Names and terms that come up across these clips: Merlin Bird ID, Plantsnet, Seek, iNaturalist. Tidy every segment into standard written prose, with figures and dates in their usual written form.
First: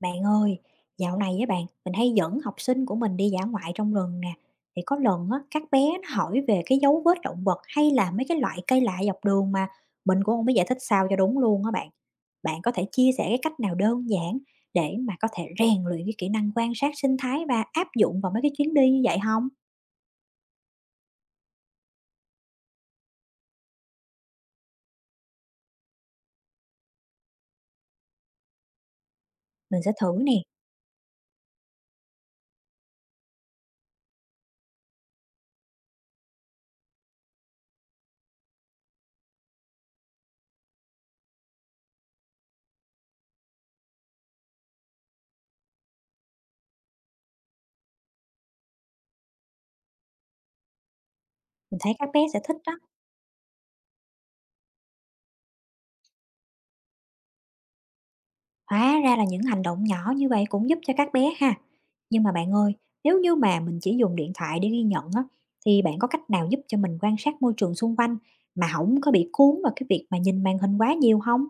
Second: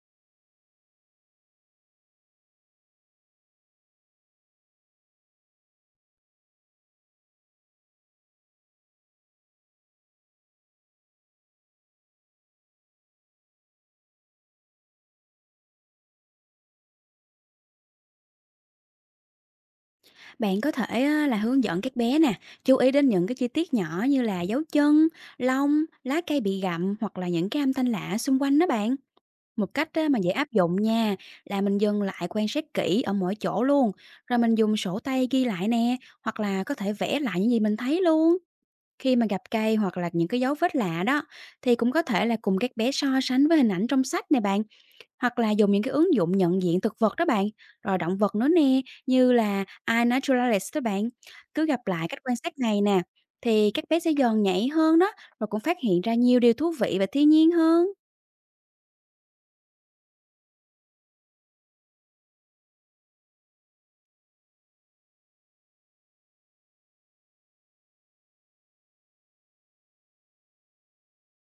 Bạn ơi, dạo này với bạn, mình hay dẫn học sinh của mình đi dã ngoại trong rừng nè. Thì có lần á, các bé nó hỏi về cái dấu vết động vật hay là mấy cái loại cây lạ dọc đường mà mình cũng không biết giải thích sao cho đúng luôn á bạn. Bạn có thể chia sẻ cái cách nào đơn giản để mà có thể rèn luyện cái kỹ năng quan sát sinh thái và áp dụng vào mấy cái chuyến đi như vậy không? Bạn có thể á, là hướng dẫn các bé nè, chú ý đến những cái chi tiết nhỏ như là dấu chân, lông, lá cây bị gặm hoặc là những cái âm thanh lạ xung quanh đó bạn. Một Mình cách sẽ á, thử mà dễ nè, áp dụng nha là mình dừng lại quan sát kỹ ở mỗi chỗ luôn, rồi mình dùng sổ tay ghi lại nè, hoặc là có thể vẽ lại những gì mình thấy luôn. Khi mà gặp cây hoặc là những cái dấu vết lạ đó thì cũng có thể là cùng các bé so sánh với hình ảnh trong sách nè bạn, hoặc là dùng những cái ứng dụng nhận diện thực vật đó bạn, rồi động vật nữa nè, như là iNaturalist đó bạn. Cứ mình gặp thấy lại các cách bé quan sẽ thích sát đó. này nè, thì các bé sẽ dần nhảy hơn đó, rồi cũng phát hiện ra nhiều điều thú vị và thiên nhiên hơn. Hóa ra là những hành động nhỏ như vậy cũng giúp cho các bé ha. Nhưng mà bạn ơi, nếu như mà mình chỉ dùng điện thoại để ghi nhận á, thì bạn có cách nào giúp cho mình quan sát môi trường xung quanh mà không có bị cuốn vào cái việc mà nhìn màn hình quá nhiều không?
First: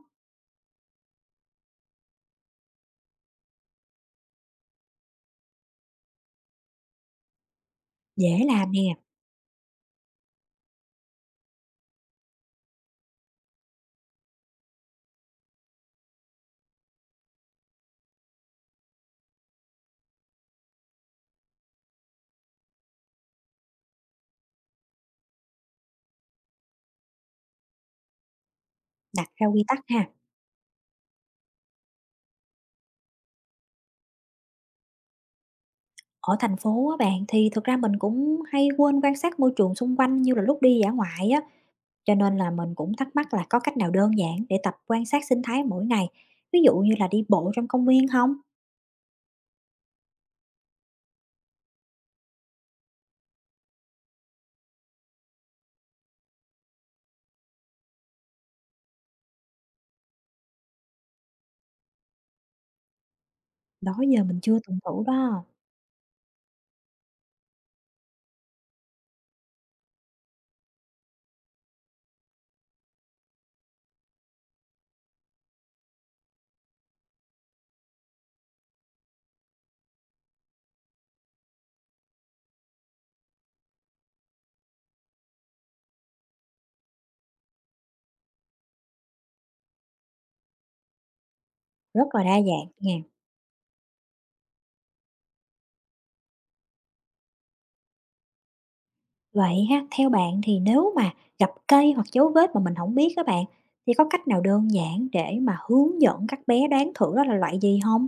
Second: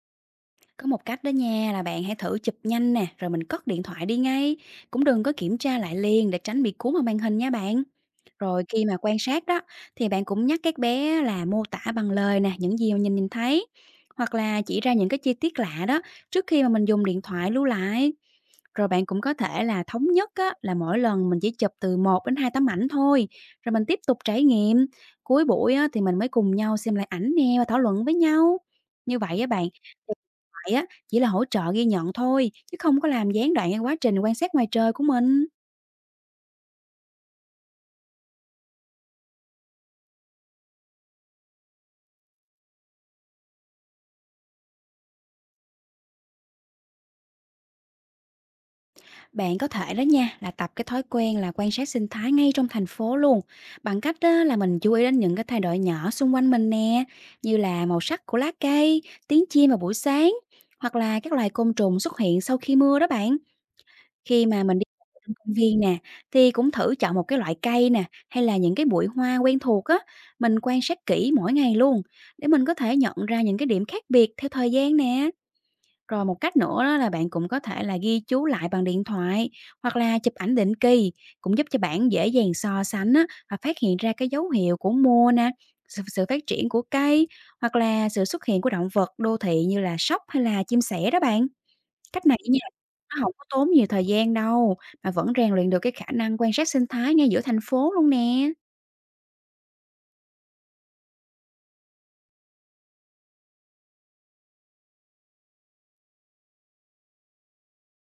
Có một cách đó nha, là bạn hãy thử chụp nhanh nè, rồi mình cất điện thoại đi ngay. Cũng đừng có kiểm tra lại liền, để tránh bị cuốn vào màn hình nha bạn. Dễ Rồi làm khi nè, mà quan sát đó thì bạn cũng nhắc các bé là mô tả bằng lời nè, những gì mà nhìn nhìn thấy, hoặc là chỉ ra những cái chi tiết lạ đó trước khi mà mình dùng điện thoại lưu lại. Rồi bạn cũng có thể là thống nhất á, là mỗi lần mình chỉ chụp từ một đến 2 tấm ảnh thôi, rồi mình tiếp tục trải nghiệm. Cuối buổi á, thì mình mới cùng nhau xem lại ảnh nè và thảo luận với nhau. Như đặt vậy á ra quy bạn, tắc ha. điện thoại á chỉ là hỗ trợ ghi nhận thôi, chứ không có làm gián đoạn cái quá trình quan sát ngoài trời của mình. Ở thành phố á bạn thì thực ra mình cũng hay quên quan sát môi trường xung quanh như là lúc đi dã ngoại á, cho nên là mình cũng thắc mắc là có cách nào đơn giản để tập quan sát sinh thái mỗi ngày, ví dụ như là đi bộ trong công viên không? Bạn có thể đó nha, là tập cái thói quen là quan sát sinh thái ngay trong thành phố luôn, bằng cách đó là mình chú ý đến những cái thay đổi nhỏ xung quanh mình nè, như là màu sắc của lá cây, tiếng chim vào buổi sáng, hoặc là các loài côn trùng xuất hiện sau khi mưa đó bạn. Đó giờ mình Khi chưa mà từng mình đi thử dạo trong đó. công viên nè thì cũng thử chọn một cái loại cây nè, hay là những cái bụi hoa quen thuộc á, mình quan sát kỹ mỗi ngày luôn, để mình có thể nhận ra những cái điểm khác biệt theo thời gian nè. Rồi một cách nữa đó là bạn cũng có thể là ghi chú lại bằng điện thoại, hoặc là chụp ảnh định kỳ cũng giúp cho bạn dễ dàng so sánh á, và phát hiện ra cái dấu hiệu của mùa nè, sự phát triển của cây, hoặc là sự xuất hiện của động vật đô thị như là sóc hay là chim sẻ đó bạn. Rất là Cách này đa nha, dạng nha. nó không có tốn nhiều thời gian đâu, mà vẫn rèn luyện được cái khả năng quan sát sinh thái ngay giữa thành phố luôn nè. Vậy ha, theo bạn thì nếu mà gặp cây hoặc dấu vết mà mình không biết các bạn, thì có cách nào đơn giản để mà hướng dẫn các bé đoán thử đó là loại gì không?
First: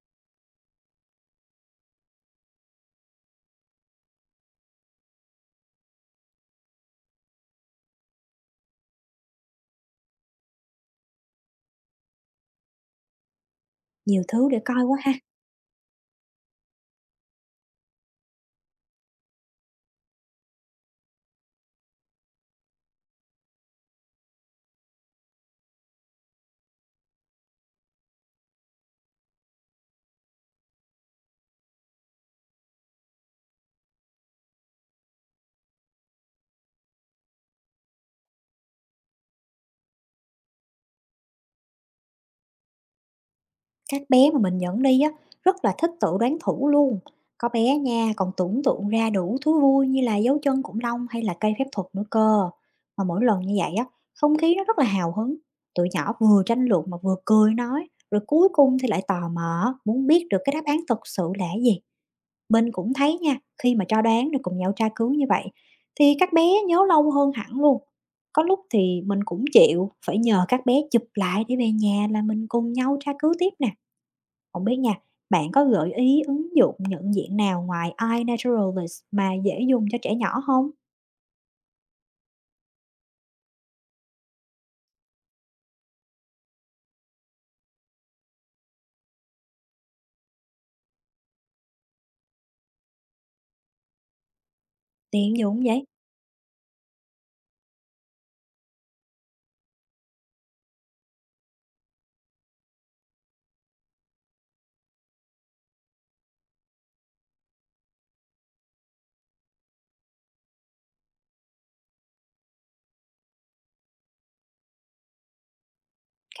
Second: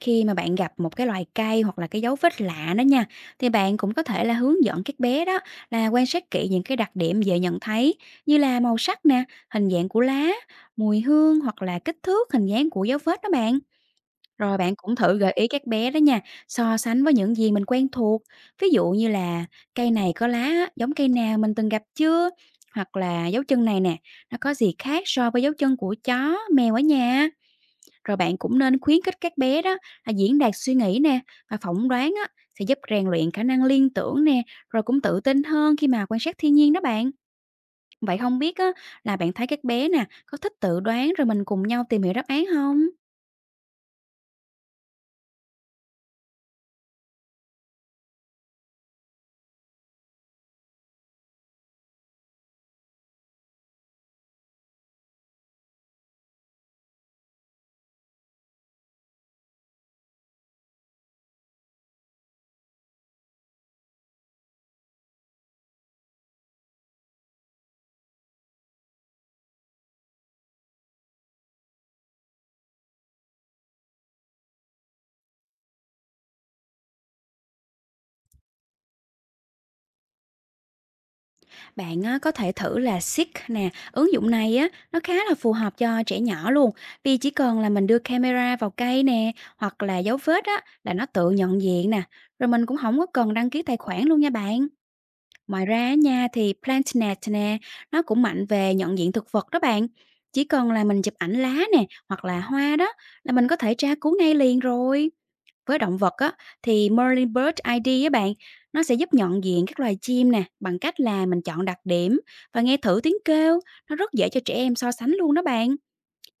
Khi mà bạn gặp một cái loài cây hoặc là cái dấu vết lạ đó nha, thì bạn cũng có thể là hướng dẫn các bé đó, là quan sát kỹ những cái đặc điểm dễ nhận thấy như là màu sắc nè, hình dạng của lá, mùi hương, hoặc là kích thước hình dáng của dấu vết đó bạn. Nhiều thứ Rồi để bạn coi cũng quá ha. thử gợi ý các bé đó nha, so sánh với những gì mình quen thuộc. Ví dụ như là cây này có lá giống cây nào mình từng gặp chưa? Hoặc là dấu chân này nè, nó có gì khác so với dấu chân của chó, mèo ở nhà? Rồi bạn cũng nên khuyến khích các bé đó, là diễn đạt suy nghĩ nè và phỏng đoán á, sẽ giúp rèn luyện khả năng liên tưởng nè, rồi cũng tự tin hơn khi mà quan sát thiên nhiên đó bạn. Vậy không biết á, là bạn thấy các bé nè có thích tự đoán rồi mình cùng nhau tìm hiểu đáp án không? Các bé mà mình dẫn đi á, rất là thích tự đoán thử luôn. Có bé nha, còn tưởng tượng ra đủ thú vui như là dấu chân khủng long hay là cây phép thuật nữa cơ. Mà mỗi lần như vậy á, không khí nó rất là hào hứng, tụi nhỏ vừa tranh luận mà vừa cười nói, rồi cuối cùng thì lại tò mò muốn biết được cái đáp án thật sự là cái gì. Mình cũng thấy nha, khi mà cho đoán rồi cùng nhau tra cứu như vậy, thì các bé nhớ lâu hơn hẳn luôn. Có lúc thì mình cũng chịu phải nhờ các bé chụp lại để về nhà là mình cùng nhau tra cứu tiếp nè. Không biết nha, bạn có gợi ý ứng dụng nhận diện nào ngoài iNaturalist mà dễ dùng cho trẻ nhỏ không? Bạn á, có thể thử là Seek nè, ứng dụng này á nó khá là phù hợp cho trẻ nhỏ luôn, vì chỉ cần là mình đưa camera vào cây nè, hoặc là dấu vết á là nó tự nhận diện nè, rồi mình cũng không có cần đăng ký tài khoản luôn nha bạn. Tiện dụng Ngoài ra vậy, á nha, thì Plantsnet nè, nó cũng mạnh về nhận diện thực vật đó bạn. Chỉ cần là mình chụp ảnh lá nè, hoặc là hoa đó, là mình có thể tra cứu ngay liền rồi. Với động vật á thì Merlin Bird ID á bạn, nó sẽ giúp nhận diện các loài chim nè, bằng cách là mình chọn đặc điểm và nghe thử tiếng kêu, nó rất dễ cho trẻ em so sánh luôn đó bạn.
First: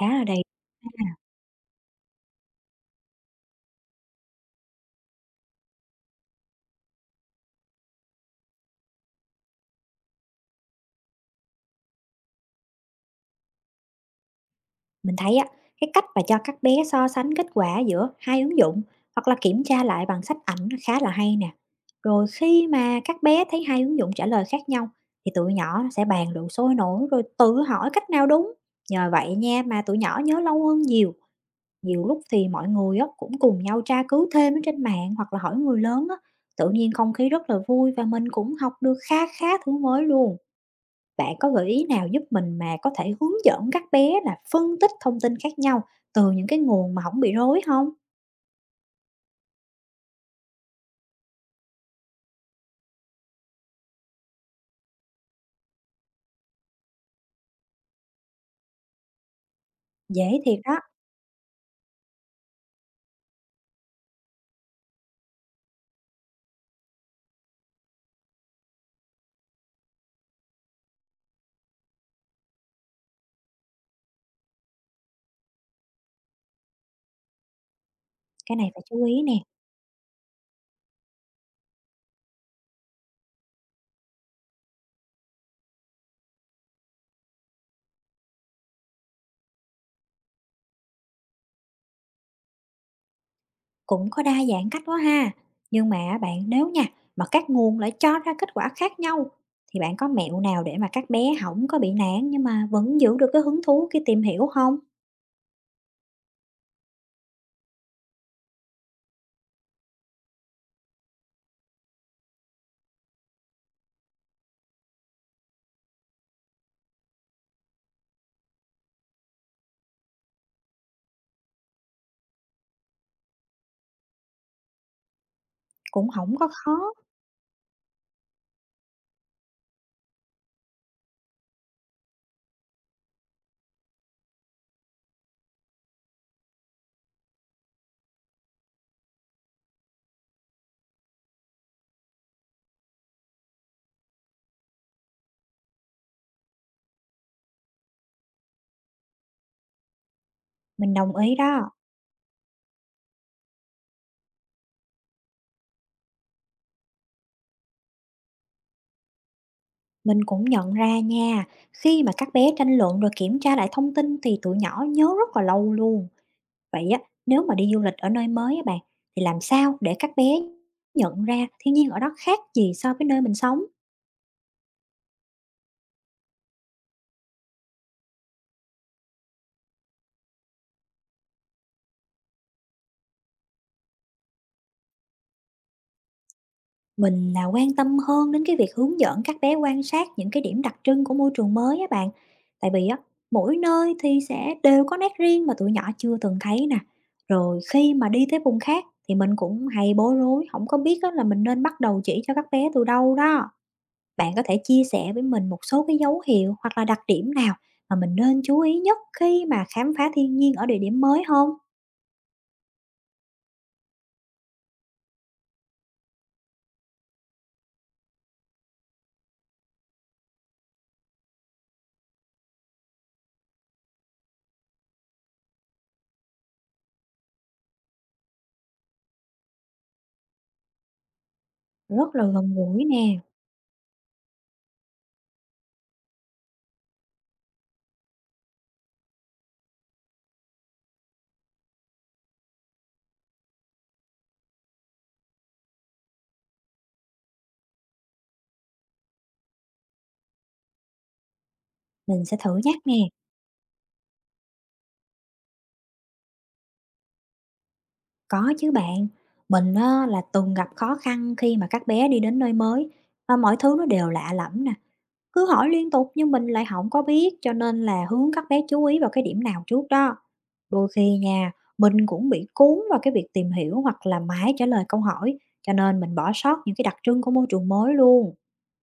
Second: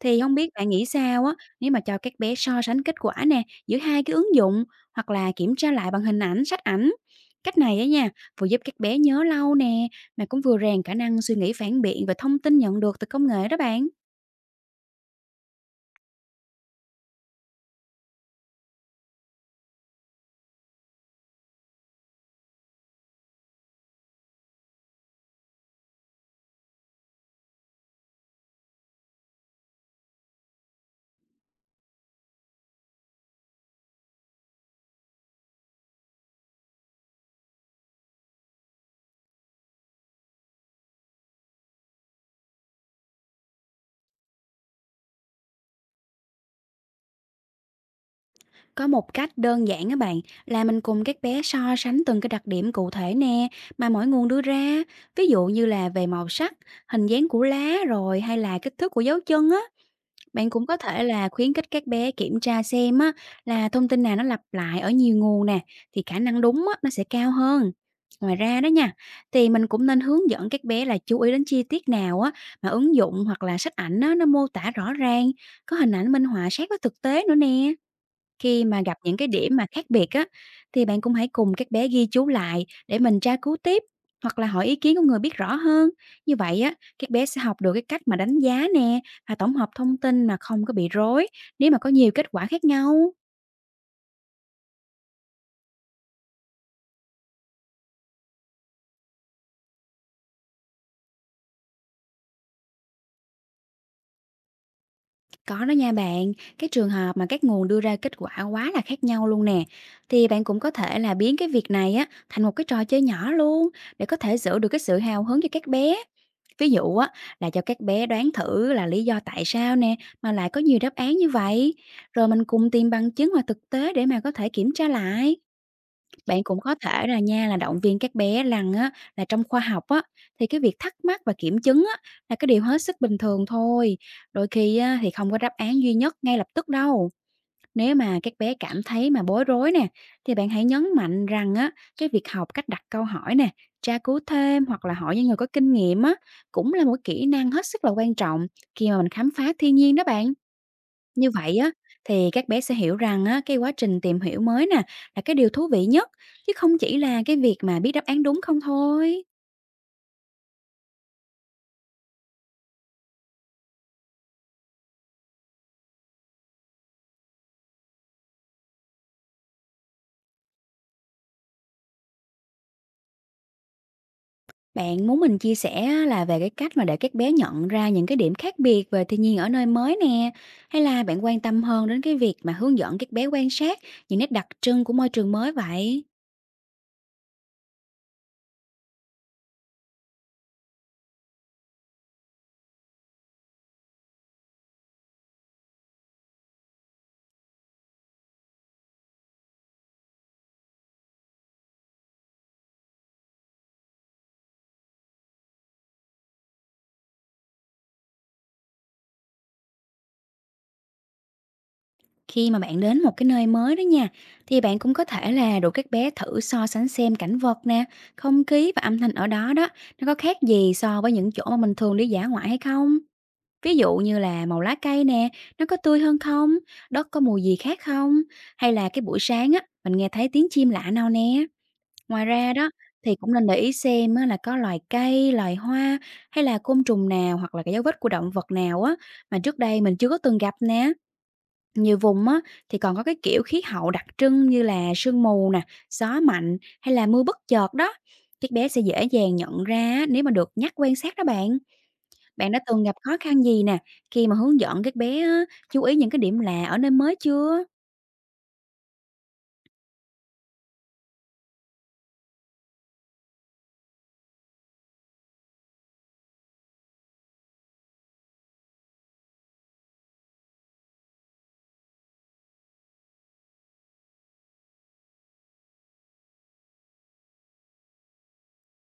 khá là không đầy. biết bạn nghĩ sao á, nếu mà cho các bé so sánh kết quả nè, giữa hai cái ứng dụng, hoặc là kiểm tra lại bằng hình ảnh, sách ảnh. Cách này á nha, vừa giúp các bé nhớ lâu nè, mà cũng vừa rèn khả năng suy nghĩ phản biện và thông tin nhận được từ công nghệ đó bạn. Mình thấy á, cái cách mà cho các bé so sánh kết quả giữa hai ứng dụng hoặc là kiểm tra lại bằng sách ảnh nó khá là hay nè. Rồi khi mà các bé thấy hai ứng dụng trả lời khác nhau thì tụi nhỏ nó sẽ bàn luận sôi nổi rồi tự hỏi cách nào đúng. Nhờ vậy nha mà tụi nhỏ nhớ lâu hơn nhiều. Nhiều lúc thì mọi người á, cũng cùng nhau tra cứu thêm ở trên mạng hoặc là hỏi người lớn á. Tự nhiên không khí rất là vui và mình cũng học được khá khá thứ mới luôn. Bạn có gợi ý nào giúp mình mà có thể hướng dẫn các bé là phân tích thông tin khác nhau từ những cái nguồn mà không bị rối không? Có một cách đơn giản á bạn, là mình cùng các bé so sánh từng cái đặc điểm cụ thể nè, mà mỗi nguồn đưa ra, ví dụ như là về màu sắc, hình dáng của lá, rồi hay là kích thước của dấu chân á. Dễ Bạn thiệt cũng có đó, thể là khuyến khích các bé kiểm tra xem á, là thông tin nào nó lặp lại ở nhiều nguồn nè, thì khả năng đúng á, nó sẽ cao hơn. Ngoài ra đó nha, thì mình cũng nên hướng dẫn các bé là chú ý đến chi tiết nào á, mà ứng dụng hoặc là sách ảnh á, nó mô tả rõ ràng, có hình ảnh minh họa sát với thực tế nữa nè. cái Khi này mà phải gặp chú những ý cái nè, điểm mà khác biệt á, thì bạn cũng hãy cùng các bé ghi chú lại để mình tra cứu tiếp, hoặc là hỏi ý kiến của người biết rõ hơn. Như vậy á, các bé sẽ học được cái cách mà đánh giá nè và tổng hợp thông tin mà không có bị rối, nếu mà có nhiều kết quả khác nhau. cũng có đa dạng cách quá ha. Nhưng mà bạn, nếu nha, mà các nguồn lại cho ra kết quả khác nhau, thì bạn có mẹo nào để mà các bé không có bị nản nhưng mà vẫn giữ được cái hứng thú khi tìm hiểu không? Có đó nha bạn, cái trường hợp mà các nguồn đưa ra kết quả quá là khác nhau luôn nè, thì bạn cũng có thể là biến cái việc này á thành một cái trò chơi nhỏ luôn, để có thể giữ được cái sự hào hứng cho các bé. Ví dụ á, là cho các bé đoán thử là lý do tại sao nè, mà lại có nhiều đáp án như vậy, rồi mình cùng tìm bằng chứng hoặc thực tế để mà có thể kiểm tra lại. Cũng không Bạn có cũng có khó, thể là nha, là động viên các bé rằng á, là trong khoa học á thì cái việc thắc mắc và kiểm chứng á là cái điều hết sức bình thường thôi. Đôi khi á thì không có đáp án duy nhất ngay lập tức đâu. Nếu mà các bé cảm thấy mà bối rối nè, thì bạn hãy nhấn mạnh rằng á, cái việc học cách đặt câu hỏi nè, tra cứu thêm hoặc là hỏi những người có kinh nghiệm á, cũng là một kỹ năng hết sức là quan trọng khi mà mình khám phá thiên nhiên đó bạn. mình đồng Như ý vậy á, đó. thì các bé sẽ hiểu rằng á, cái quá trình tìm hiểu mới nè là cái điều thú vị nhất, chứ không chỉ là cái việc mà biết đáp án đúng không thôi. Mình cũng nhận ra nha, khi mà các bé tranh luận rồi kiểm tra lại thông tin thì tụi nhỏ nhớ rất là lâu luôn. Vậy á, nếu mà đi du lịch ở nơi mới á bạn, thì làm sao để các bé nhận ra thiên nhiên ở đó khác gì so với nơi mình sống? Bạn muốn mình chia sẻ á, là về cái cách mà để các bé nhận ra những cái điểm khác biệt về thiên nhiên ở nơi mới nè, hay là bạn quan tâm hơn đến cái việc mà hướng dẫn các bé quan sát những nét đặc trưng của môi trường mới vậy? Mình là quan tâm hơn đến cái việc hướng dẫn các bé quan sát những cái điểm đặc trưng của môi trường mới á bạn. Tại vì á, mỗi nơi thì sẽ đều có nét riêng mà tụi nhỏ chưa từng thấy nè. Rồi khi mà đi tới vùng khác thì mình cũng hay bối rối, không có biết á, là mình nên bắt đầu chỉ cho các bé từ đâu đó. Bạn có thể chia sẻ với mình một số cái dấu hiệu hoặc là đặc điểm nào mà mình nên chú ý nhất khi mà khám phá thiên nhiên ở địa điểm mới không? Khi mà bạn đến một cái nơi mới đó nha, thì bạn cũng có thể là rủ các bé thử so sánh xem cảnh vật nè, không khí và âm thanh ở đó đó, nó có khác gì so với những chỗ mà mình thường đi dã ngoại hay không? Ví dụ như là màu lá cây nè, nó có tươi hơn không? Đất có mùi gì khác không? Hay là cái buổi sáng á, mình nghe thấy tiếng chim lạ nào nè. Rất là Ngoài ra gần đó, gũi thì nè, cũng nên để ý xem á, là có loài cây, loài hoa hay là côn trùng nào, hoặc là cái dấu vết của động vật nào á mà trước đây mình chưa có từng gặp nè. Nhiều vùng á, thì còn có cái kiểu khí hậu đặc trưng như là sương mù nè, gió mạnh hay là mưa bất chợt đó. Các bé sẽ dễ dàng nhận ra á, nếu mà được nhắc quan sát đó bạn. mình sẽ Bạn đã thử nhắc từng gặp nè. khó khăn gì nè khi mà hướng dẫn các bé á, chú ý những cái điểm lạ ở nơi mới chưa? Có chứ bạn, mình á là từng gặp khó khăn khi mà các bé đi đến nơi mới, và mọi thứ nó đều lạ lẫm nè. Cứ hỏi liên tục nhưng mình lại không có biết, cho nên là hướng các bé chú ý vào cái điểm nào trước đó. Đôi khi nha, mình cũng bị cuốn vào cái việc tìm hiểu hoặc là mãi trả lời câu hỏi, cho nên mình bỏ sót những cái đặc trưng của môi trường mới luôn.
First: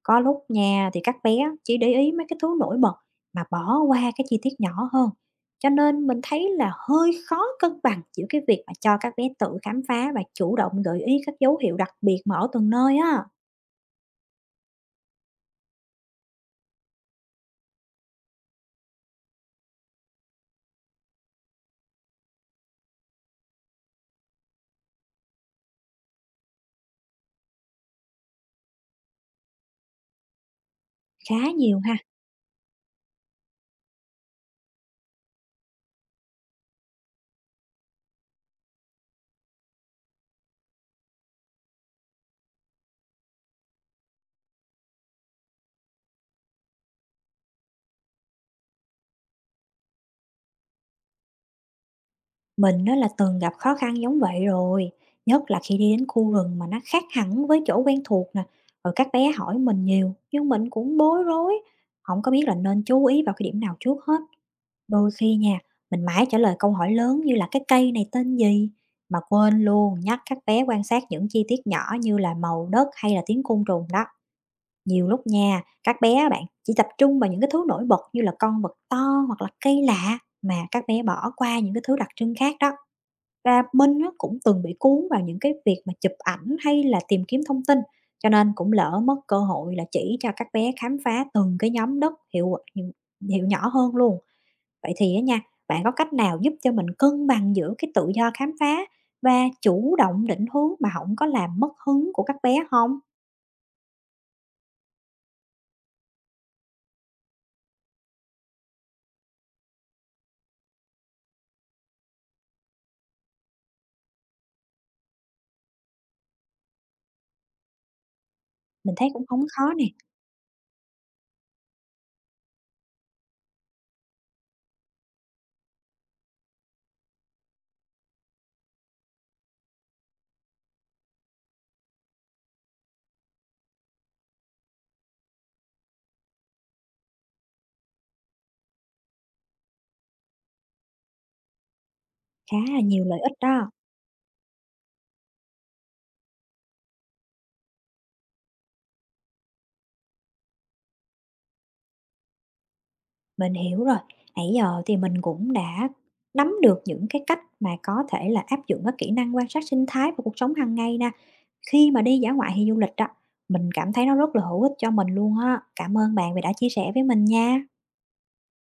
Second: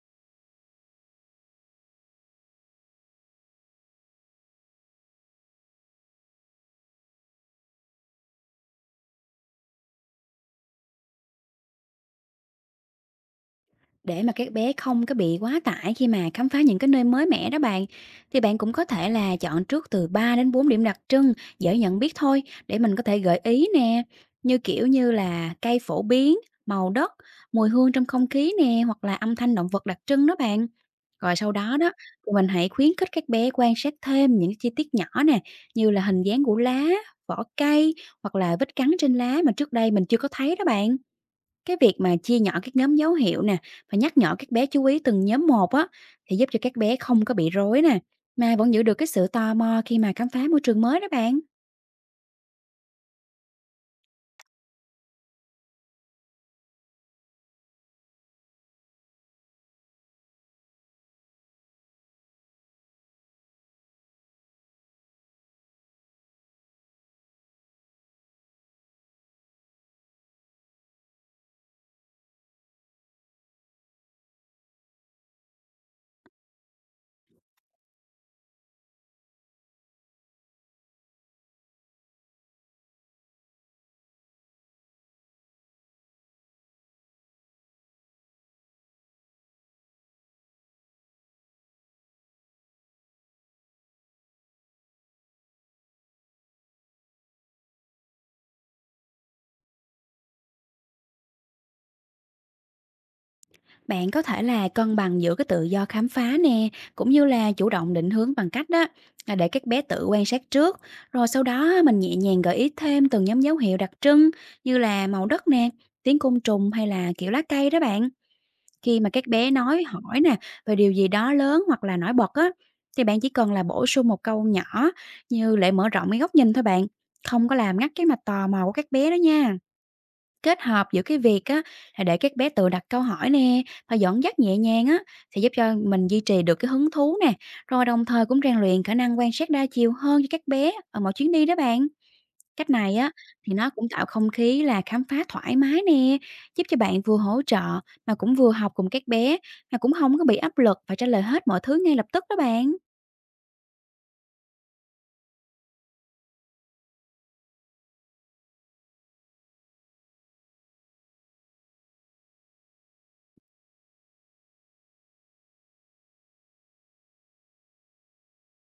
Có lúc nha thì các bé chỉ để ý mấy cái thứ nổi bật mà bỏ qua cái chi tiết nhỏ hơn. Cho nên mình thấy là hơi khó cân bằng giữa cái việc mà cho các bé tự khám phá và chủ động gợi ý các dấu hiệu đặc biệt mà ở từng nơi á, Để mà các bé không có bị quá tải khi mà khám phá những cái nơi mới mẻ đó bạn, thì bạn cũng có thể là chọn trước từ 3 đến 4 điểm đặc trưng dễ nhận biết thôi, để mình có thể gợi ý nè, như kiểu như là cây phổ biến, màu đất, mùi hương trong không khí nè, hoặc là âm thanh động vật đặc trưng đó bạn. Rồi khá sau đó nhiều đó ha. thì mình hãy khuyến khích các bé quan sát thêm những chi tiết nhỏ nè, như là hình dáng của lá, vỏ cây, hoặc là vết cắn trên lá mà trước đây mình chưa có thấy đó bạn. Cái việc mà chia nhỏ các nhóm dấu hiệu nè và nhắc nhở các bé chú ý từng nhóm một á, thì giúp cho các bé không có bị rối nè, mà vẫn giữ được cái sự tò mò khi mà khám phá môi trường mới đó bạn. Mình á là từng gặp khó khăn giống vậy rồi, nhất là khi đi đến khu rừng mà nó khác hẳn với chỗ quen thuộc nè. Rồi các bé hỏi mình nhiều, nhưng mình cũng bối rối, không có biết là nên chú ý vào cái điểm nào trước hết. Đôi khi nha, mình mãi trả lời câu hỏi lớn như là cái cây này tên gì, mà quên luôn nhắc các bé quan sát những chi tiết nhỏ như là màu đất hay là tiếng côn trùng đó. Nhiều lúc nha, các bé á bạn chỉ tập trung vào những cái thứ nổi bật như là con vật to hoặc là cây lạ mà các bé bỏ qua những cái thứ đặc trưng khác đó và mình á, cũng từng bị cuốn vào những cái việc mà chụp ảnh hay là tìm kiếm thông tin, cho nên cũng lỡ mất cơ hội là chỉ cho các bé khám phá từng cái nhóm đất hiệu hiệu nhỏ hơn luôn. Vậy thì á nha, bạn có cách nào giúp cho mình cân bằng giữa cái tự do khám phá và chủ động định hướng mà không có làm mất hứng của các bé không? Bạn có thể là cân bằng giữa cái tự do khám phá nè, cũng như là chủ động định hướng bằng cách đó là để các bé tự quan sát trước, rồi sau đó á, mình nhẹ nhàng gợi ý thêm từng nhóm dấu hiệu đặc trưng như là màu đất nè, tiếng côn trùng hay là kiểu lá cây đó bạn. Mình Khi thấy mà cũng các không bé khó nè, nói, hỏi nè về điều gì đó lớn hoặc là nổi bật á, thì bạn chỉ cần là bổ sung một câu nhỏ như để mở rộng cái góc nhìn thôi bạn, không có làm ngắt cái mạch tò mò của các bé đó nha. Kết hợp giữa cái việc á là để các bé tự đặt câu hỏi nè và dẫn dắt nhẹ nhàng á, sẽ giúp cho mình duy trì được cái hứng thú nè, rồi đồng thời cũng rèn luyện khả năng quan sát đa chiều hơn cho các bé ở mọi chuyến đi đó bạn. khá Cách là này nhiều á lợi ích thì đó. nó cũng tạo không khí là khám phá thoải mái nè, giúp cho bạn vừa hỗ trợ mà cũng vừa học cùng các bé, mà cũng không có bị áp lực phải trả lời hết mọi thứ ngay lập tức đó bạn. Mình hiểu rồi. Nãy giờ thì mình cũng đã nắm được những cái cách mà có thể là áp dụng các kỹ năng quan sát sinh thái vào cuộc sống hàng ngày nè. Khi mà đi dã ngoại hay du lịch đó, mình cảm thấy nó rất là hữu ích cho mình luôn á. Cảm ơn bạn vì đã chia sẻ với mình nha.